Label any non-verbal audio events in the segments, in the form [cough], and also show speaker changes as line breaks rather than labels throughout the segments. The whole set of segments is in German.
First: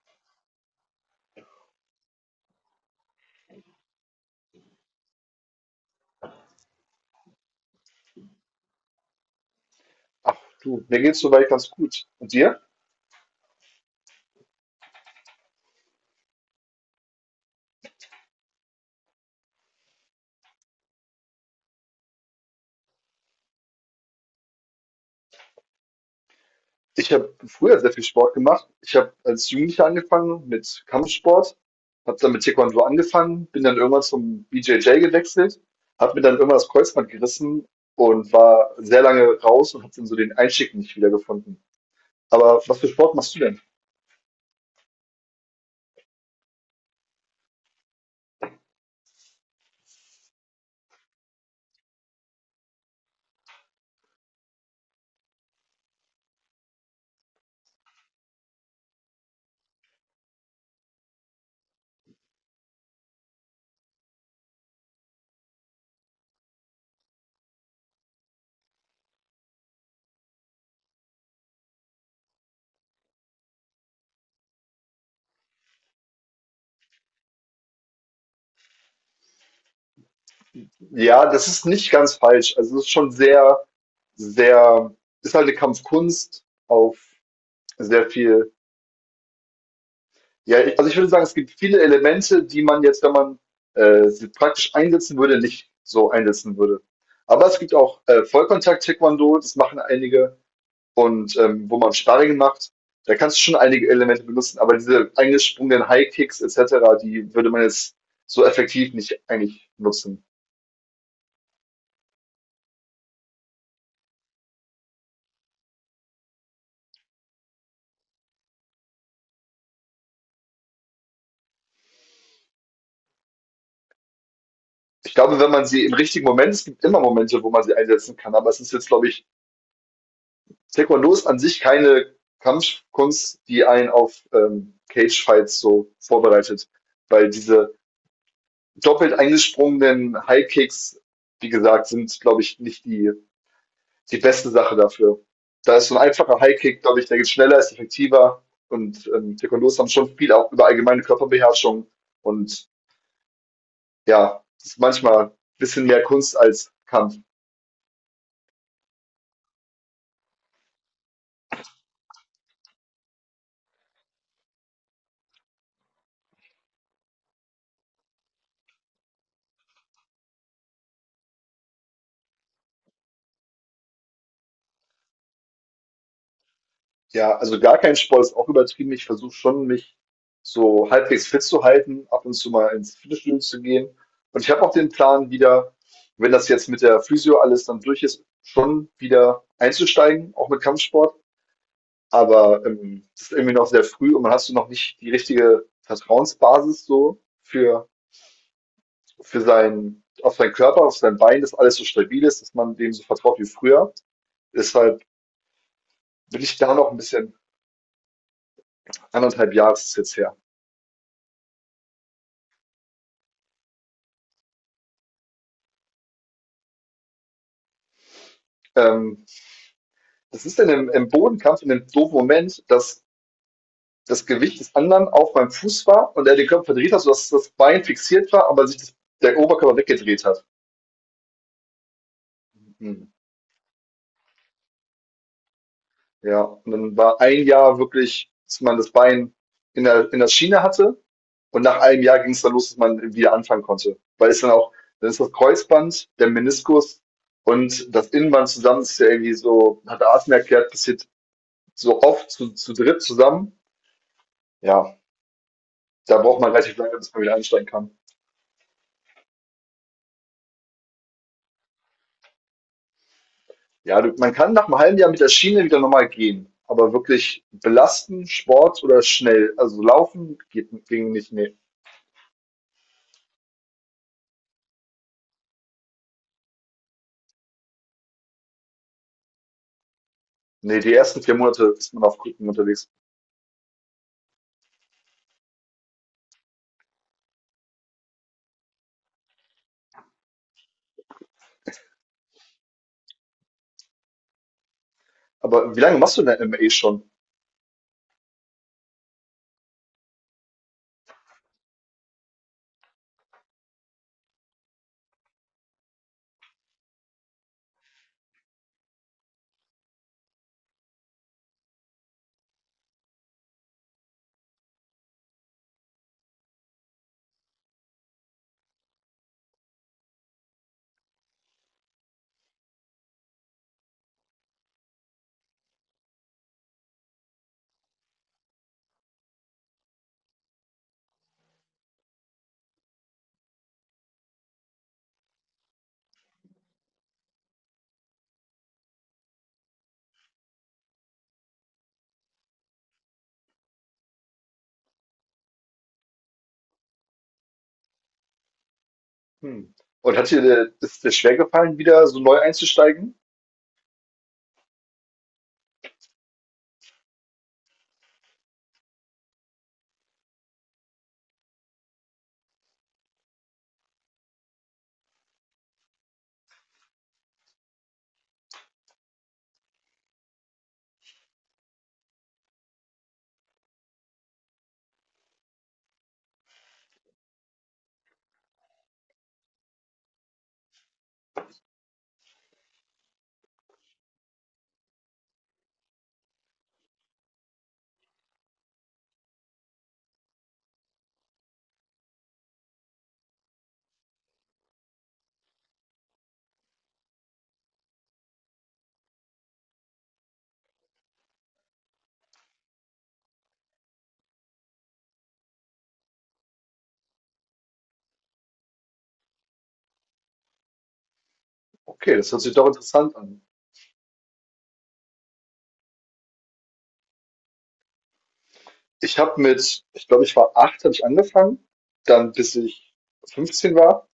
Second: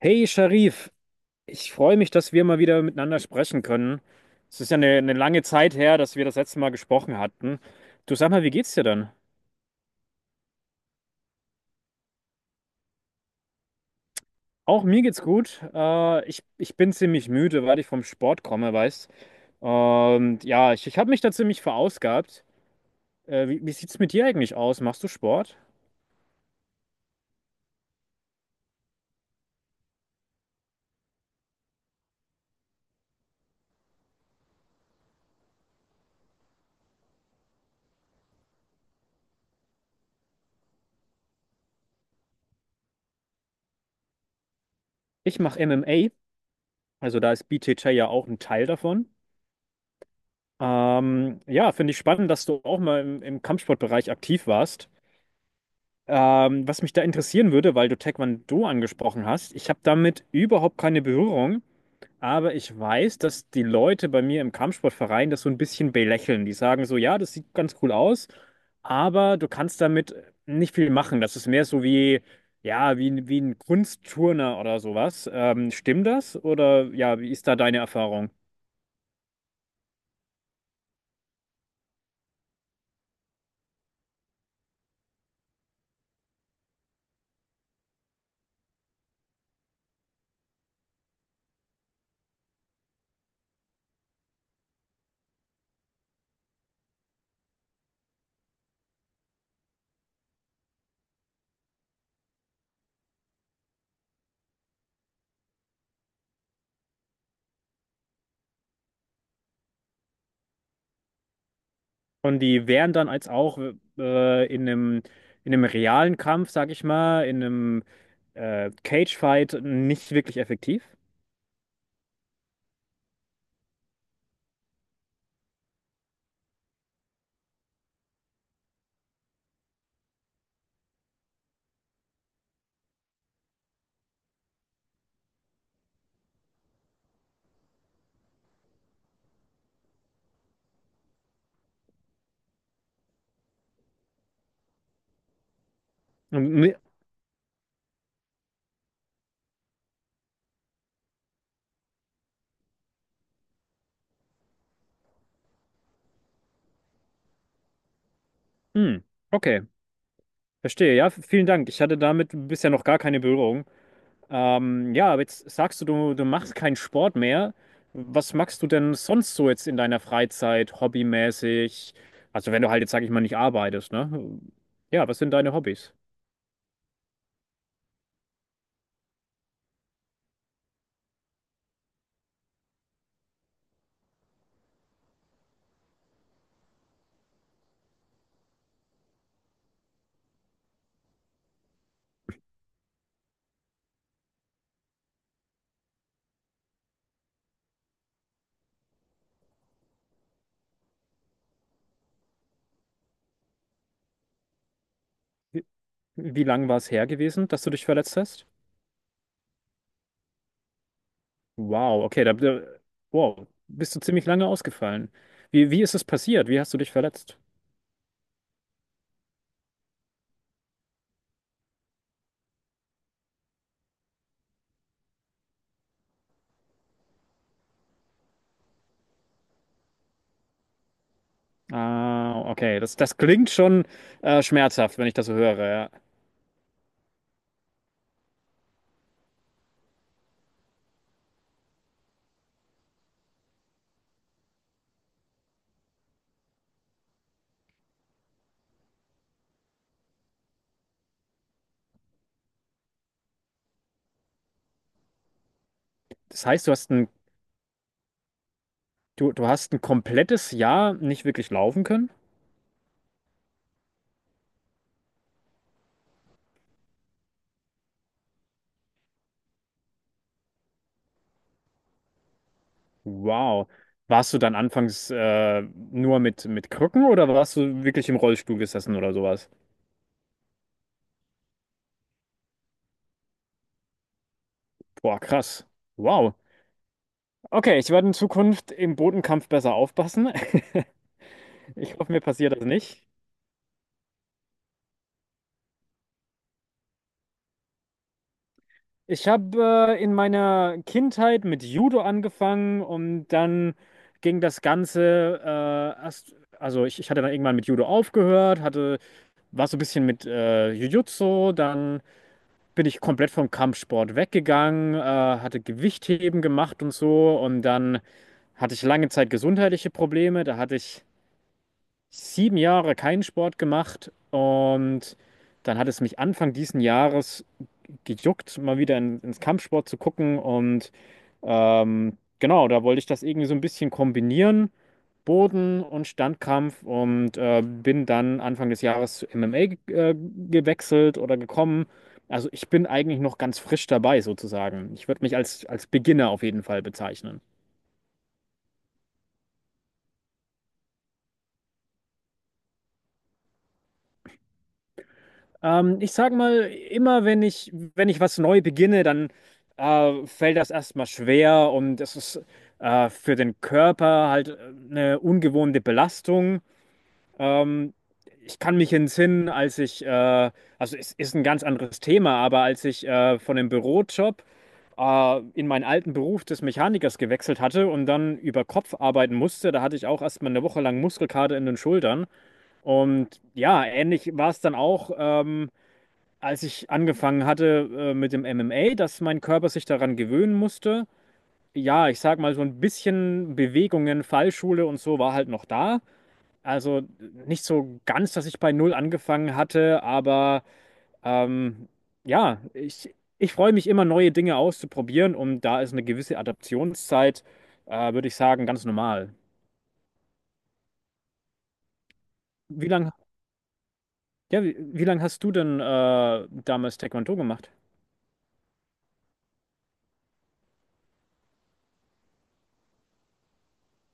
Hey Sharif, ich freue mich, dass wir mal wieder miteinander sprechen können. Es ist ja eine lange Zeit her, dass wir das letzte Mal gesprochen hatten. Du sag mal, wie geht's dir denn?
Ach du, mir geht's soweit ganz gut. Und dir?
Auch mir geht's gut. Ich bin ziemlich müde, weil ich vom Sport komme, weißt. Und ja, ich habe mich da ziemlich verausgabt. Wie sieht's mit dir eigentlich aus? Machst du Sport?
Ich habe früher sehr viel Sport gemacht. Ich habe als Jugendlicher angefangen mit Kampfsport, habe dann mit Taekwondo angefangen, bin dann irgendwann zum BJJ gewechselt, habe mir dann irgendwann das Kreuzband gerissen und war sehr lange raus und habe dann so den Einstieg nicht wiedergefunden. Aber was für Sport machst du denn?
Ich mache MMA, also da ist BJJ ja auch ein Teil davon. Ja, finde ich spannend, dass du auch mal im Kampfsportbereich aktiv warst. Was mich da interessieren würde, weil du Taekwondo angesprochen hast, ich habe damit überhaupt keine Berührung, aber ich weiß, dass die Leute bei mir im Kampfsportverein das so ein bisschen belächeln. Die sagen so, ja, das sieht ganz cool aus, aber du kannst damit nicht viel machen. Das ist mehr so wie, ja, wie, wie ein Kunstturner oder sowas. Stimmt das? Oder ja, wie ist da deine Erfahrung?
Ja, das ist nicht ganz falsch. Also es ist schon sehr, sehr, ist halt eine Kampfkunst auf sehr viel. Ja, also ich würde sagen, es gibt viele Elemente, die man jetzt, wenn man sie praktisch einsetzen würde, nicht so einsetzen würde. Aber es gibt auch Vollkontakt-Taekwondo, das machen einige, und wo man Sparring macht, da kannst du schon einige Elemente benutzen, aber diese eingesprungenen High-Kicks etc., die würde man jetzt so effektiv nicht eigentlich nutzen.
Und die wären dann als auch in in einem realen Kampf, sag ich mal, in einem Cage-Fight nicht wirklich effektiv.
Ich glaube, wenn man sie im richtigen Moment, es gibt immer Momente, wo man sie einsetzen kann, aber es ist jetzt, glaube ich, Taekwondo ist an sich keine Kampfkunst, die einen auf Cage-Fights so vorbereitet, weil diese doppelt eingesprungenen High-Kicks, wie gesagt, sind, glaube ich, nicht die, die beste Sache dafür. Da ist so ein einfacher
Hm,
High-Kick, glaube ich, der geht schneller, ist effektiver und Taekwondos haben schon viel auch über allgemeine Körperbeherrschung, und ja, das ist manchmal ein bisschen mehr Kunst als Kampf.
hm, okay, verstehe. Ja, vielen Dank. Ich hatte damit bisher noch gar keine Berührung. Ja, aber jetzt sagst du, du machst keinen Sport mehr. Was machst du denn sonst so jetzt in deiner Freizeit, hobbymäßig? Also wenn du halt jetzt, sag ich mal, nicht arbeitest, ne? Ja, was sind deine Hobbys?
Ja, also gar kein Sport ist auch übertrieben. Ich versuche schon, mich so halbwegs fit zu halten, ab und zu mal ins Fitnessstudio zu gehen. Und ich habe auch den Plan, wieder, wenn das jetzt mit der Physio alles dann durch ist, schon wieder einzusteigen, auch mit Kampfsport. Aber das ist irgendwie noch sehr früh und man hast du noch nicht die richtige Vertrauensbasis so für seinen, auf seinen Körper, auf sein Bein, dass alles so stabil ist, dass man dem so vertraut wie früher. Deshalb
Wie
bin
wie
ich
lang
da
war
noch
es
ein
her
bisschen,
gewesen, dass du dich verletzt hast?
anderthalb Jahre ist es jetzt her.
Wow, okay, da wow, bist du ziemlich lange ausgefallen. Wie ist es passiert? Wie hast du dich verletzt?
Ähm, Das ist dann im Bodenkampf in dem doofen Moment, dass das Gewicht des anderen auf meinem Fuß war und er den Körper verdreht hat, sodass das Bein fixiert war, aber sich das, der Oberkörper weggedreht hat.
Ah, okay, das,
Mhm.
das klingt schon schmerzhaft, wenn ich das so höre. Ja.
Ja, und dann war ein Jahr wirklich, dass man das Bein in der Schiene hatte und nach einem Jahr ging es dann los, dass man wieder anfangen konnte. Weil es dann auch, dann ist das Kreuzband, der Meniskus und das Innenband zusammen, das ist ja irgendwie so, hat Arten erklärt, passiert so oft zu dritt zusammen. Ja, da braucht
Das
man
heißt, du
relativ
hast
lange,
ein,
bis man wieder einsteigen kann.
du, du hast ein komplettes Jahr nicht wirklich laufen können?
Ja, du, man kann nach einem halben Jahr mit der Schiene wieder normal gehen, aber wirklich belasten, Sport oder schnell, also laufen geht, ging nicht, nee.
Wow. Warst du dann anfangs nur mit Krücken oder warst du wirklich im Rollstuhl gesessen oder sowas?
Nee, die ersten 4 Monate ist man auf Krücken unterwegs.
Boah, krass. Wow. Okay, ich werde in Zukunft im Bodenkampf besser aufpassen. [laughs] Ich hoffe, mir passiert das nicht.
Aber wie lange machst du denn MMA schon?
Ich habe in meiner Kindheit mit Judo angefangen und dann ging das Ganze erst, also ich hatte dann irgendwann mit Judo aufgehört, hatte, war so ein bisschen mit Jiu-Jitsu, dann bin ich komplett vom Kampfsport weggegangen, hatte Gewichtheben gemacht und so und dann hatte ich lange Zeit gesundheitliche Probleme, da hatte ich sieben Jahre keinen Sport gemacht und dann hat es mich Anfang diesen Jahres gejuckt, mal wieder ins Kampfsport zu gucken und genau, da wollte ich das irgendwie so ein bisschen kombinieren, Boden- und Standkampf und bin dann Anfang des Jahres zu MMA ge gewechselt oder gekommen. Also ich bin eigentlich noch ganz frisch dabei sozusagen. Ich würde mich als Beginner auf jeden Fall bezeichnen.
Hm. Und hat dir, ist dir schwer gefallen, wieder so neu einzusteigen?
Ich sag mal, immer wenn wenn ich was neu beginne, dann fällt das erstmal schwer und es ist für den Körper halt eine ungewohnte Belastung. Ähm, Ich kann mich entsinnen, als ich also es ist ein ganz anderes Thema, aber als ich von dem Bürojob in meinen alten Beruf des Mechanikers gewechselt hatte und dann über Kopf arbeiten musste, da hatte ich auch erstmal eine Woche lang Muskelkater in den Schultern. Und ja, ähnlich war es dann auch, als ich angefangen hatte mit dem MMA, dass mein Körper sich daran gewöhnen musste. Ja, ich sag mal, so ein bisschen Bewegungen, Fallschule und so war halt noch da. Also nicht so ganz, dass ich bei Null angefangen hatte, aber ähm, ja, ich freue mich immer, neue Dinge auszuprobieren und da ist eine gewisse Adaptionszeit, würde ich sagen, ganz normal.
Okay, das hört sich doch
Wie lang,
interessant an.
ja, wie lang hast du denn damals Taekwondo gemacht?
Ich habe mit, ich glaube, ich war acht, habe ich angefangen, dann bis ich 15 war.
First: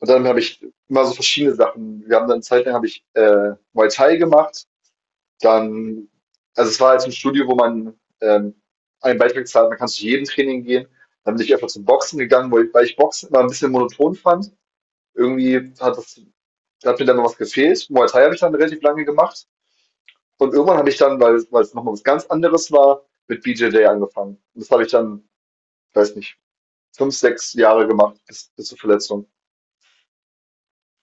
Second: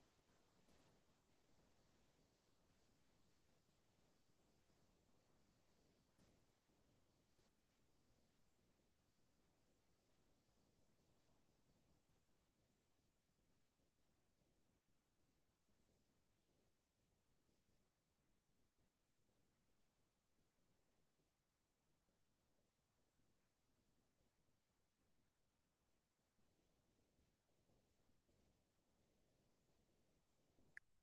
Und dann habe ich immer so verschiedene Sachen. Wir haben dann eine Zeit lang habe ich Muay Thai gemacht, dann, also es war halt so ein Studio, wo man, einen Beitrag zahlt, man kann zu jedem Training gehen. Dann bin ich einfach zum Boxen gegangen, weil ich Boxen immer ein bisschen monoton fand. Irgendwie hat das hat mir dann noch was gefehlt. Muay Thai habe ich dann relativ lange gemacht und irgendwann habe ich dann, weil's noch mal was ganz anderes war, mit BJJ angefangen. Und das habe ich dann, weiß nicht, 5, 6 Jahre gemacht bis zur Verletzung.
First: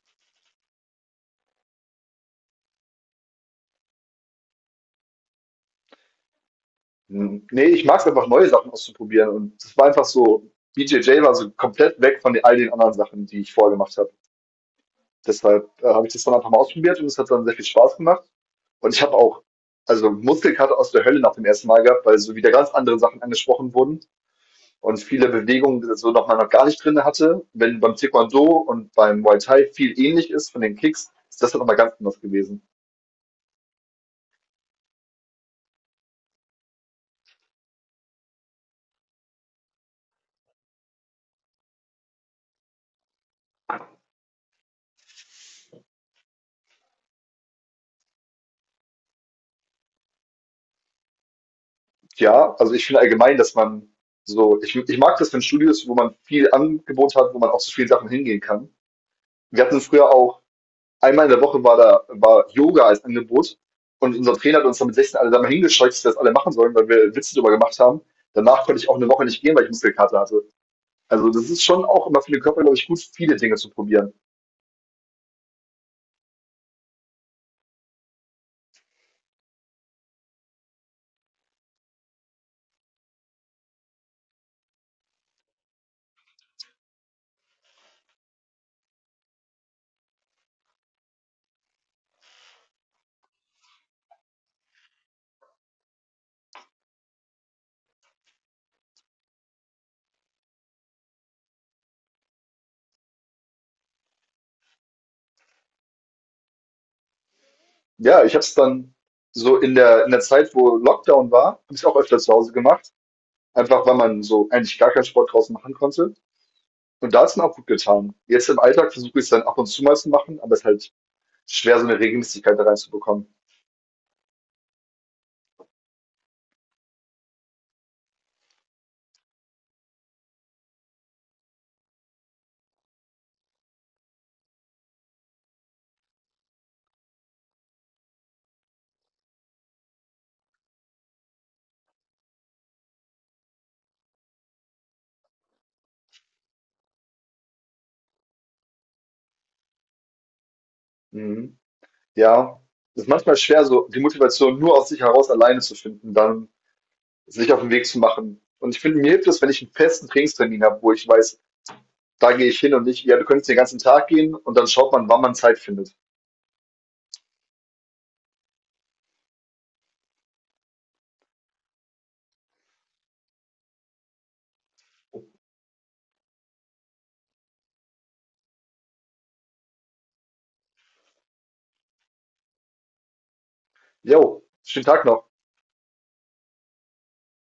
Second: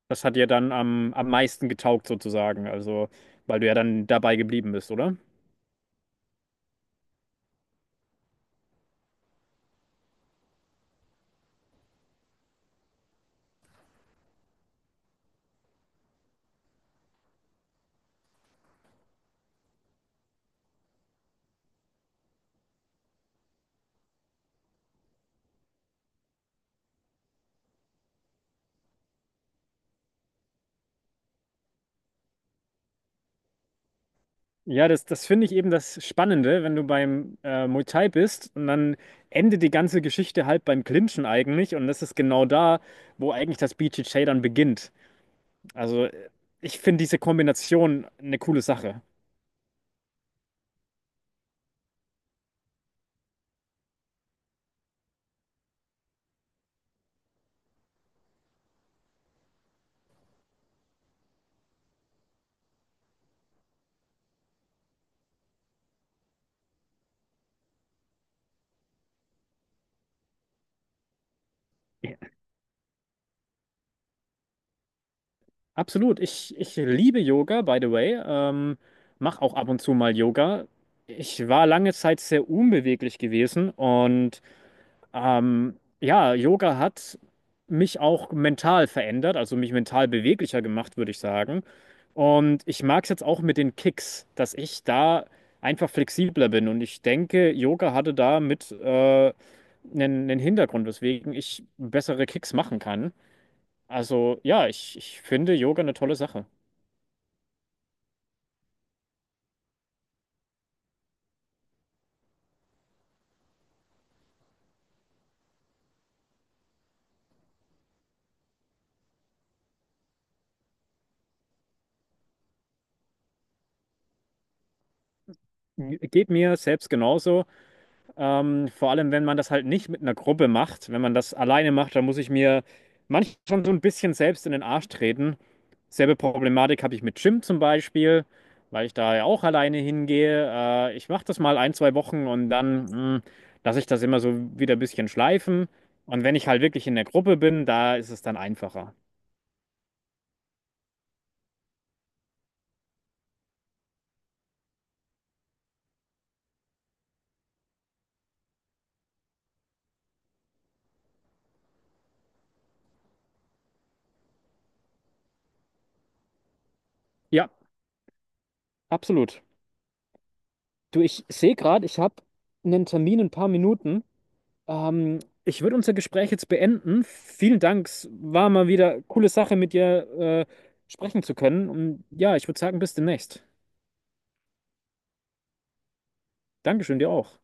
Das hat dir dann am meisten getaugt sozusagen, also weil du ja dann dabei geblieben bist, oder?
Hm, ne, ich mag es einfach, neue Sachen auszuprobieren, und das war einfach so, BJJ war so komplett weg von all den anderen Sachen, die ich vorher gemacht habe. Deshalb habe ich das dann einfach mal ausprobiert und es hat dann sehr viel Spaß gemacht. Und ich habe auch, also Muskelkater aus der Hölle nach dem ersten Mal gehabt, weil so wieder ganz andere Sachen angesprochen wurden und viele Bewegungen, die so nochmal noch gar nicht drinne hatte. Wenn beim Taekwondo und beim Muay Thai viel ähnlich ist von den Kicks, ist das dann nochmal ganz anders gewesen.
Ja, das finde ich eben das Spannende, wenn du beim Muay Thai bist und dann endet die ganze Geschichte halt beim Clinchen eigentlich und das ist genau da, wo eigentlich das BJJ dann beginnt. Also äh, Ich finde diese Kombination eine coole Sache.
Ja, also ich finde allgemein, dass man so, ich mag das, wenn Studios, wo man viel Angebot hat, wo man auch zu vielen Sachen hingehen kann. Wir hatten früher auch einmal in der Woche war da war Yoga als Angebot, und unser Trainer hat uns dann mit 16 alle da mal hingescheucht, dass wir das alle machen sollen, weil wir Witze drüber gemacht haben. Danach konnte ich auch eine Woche nicht gehen, weil ich Muskelkater hatte. Also das ist schon auch
Ja.
immer für den Körper, glaube ich, gut, viele Dinge zu probieren.
Absolut, ich liebe Yoga, by the way. Mache auch ab und zu mal Yoga. Ich war lange Zeit sehr unbeweglich gewesen und ja, Yoga hat mich auch mental verändert, also mich mental beweglicher gemacht, würde ich sagen. Und ich mag es jetzt auch mit den Kicks, dass ich da einfach flexibler bin. Und ich denke, Yoga hatte da mit einen Hintergrund, weswegen ich bessere Kicks machen kann. Also ja, ich finde Yoga eine tolle Sache.
Ja, ich habe es dann so in der Zeit, wo Lockdown war, habe ich es auch öfter zu Hause gemacht. Einfach weil man so eigentlich gar keinen Sport draußen machen konnte. Und da hat es dann auch gut getan. Jetzt im Alltag versuche ich es dann ab und zu mal zu machen, aber es ist halt schwer, so eine Regelmäßigkeit da reinzubekommen.
Geht mir selbst genauso. Vor allem, wenn man das halt nicht mit einer Gruppe macht, wenn man das alleine macht, dann muss ich mir manchmal schon so ein bisschen selbst in den Arsch treten. Selbe Problematik habe ich mit Gym zum Beispiel, weil ich da ja auch alleine hingehe. Ich mache das mal ein, zwei Wochen und lasse ich das immer so wieder ein bisschen schleifen. Und wenn ich halt wirklich in der Gruppe bin, da ist es dann einfacher.
Mhm. Ja, es ist manchmal schwer, so die Motivation nur aus sich heraus alleine zu finden, dann sich auf den Weg zu machen. Und ich finde, mir hilft es, wenn ich einen festen Trainingstermin habe, wo ich weiß, da gehe ich hin und nicht, ja, du könntest den ganzen Tag gehen und dann schaut man, wann man Zeit findet.
Ja, absolut. Du, ich sehe gerade, ich habe einen Termin in ein paar Minuten. Ähm, Ich würde unser Gespräch jetzt beenden. Vielen Dank. Es war mal wieder coole Sache, mit dir äh, sprechen zu können. Und ja, ich würde sagen, bis demnächst.
Jo, schönen Tag noch.
Dankeschön, dir auch.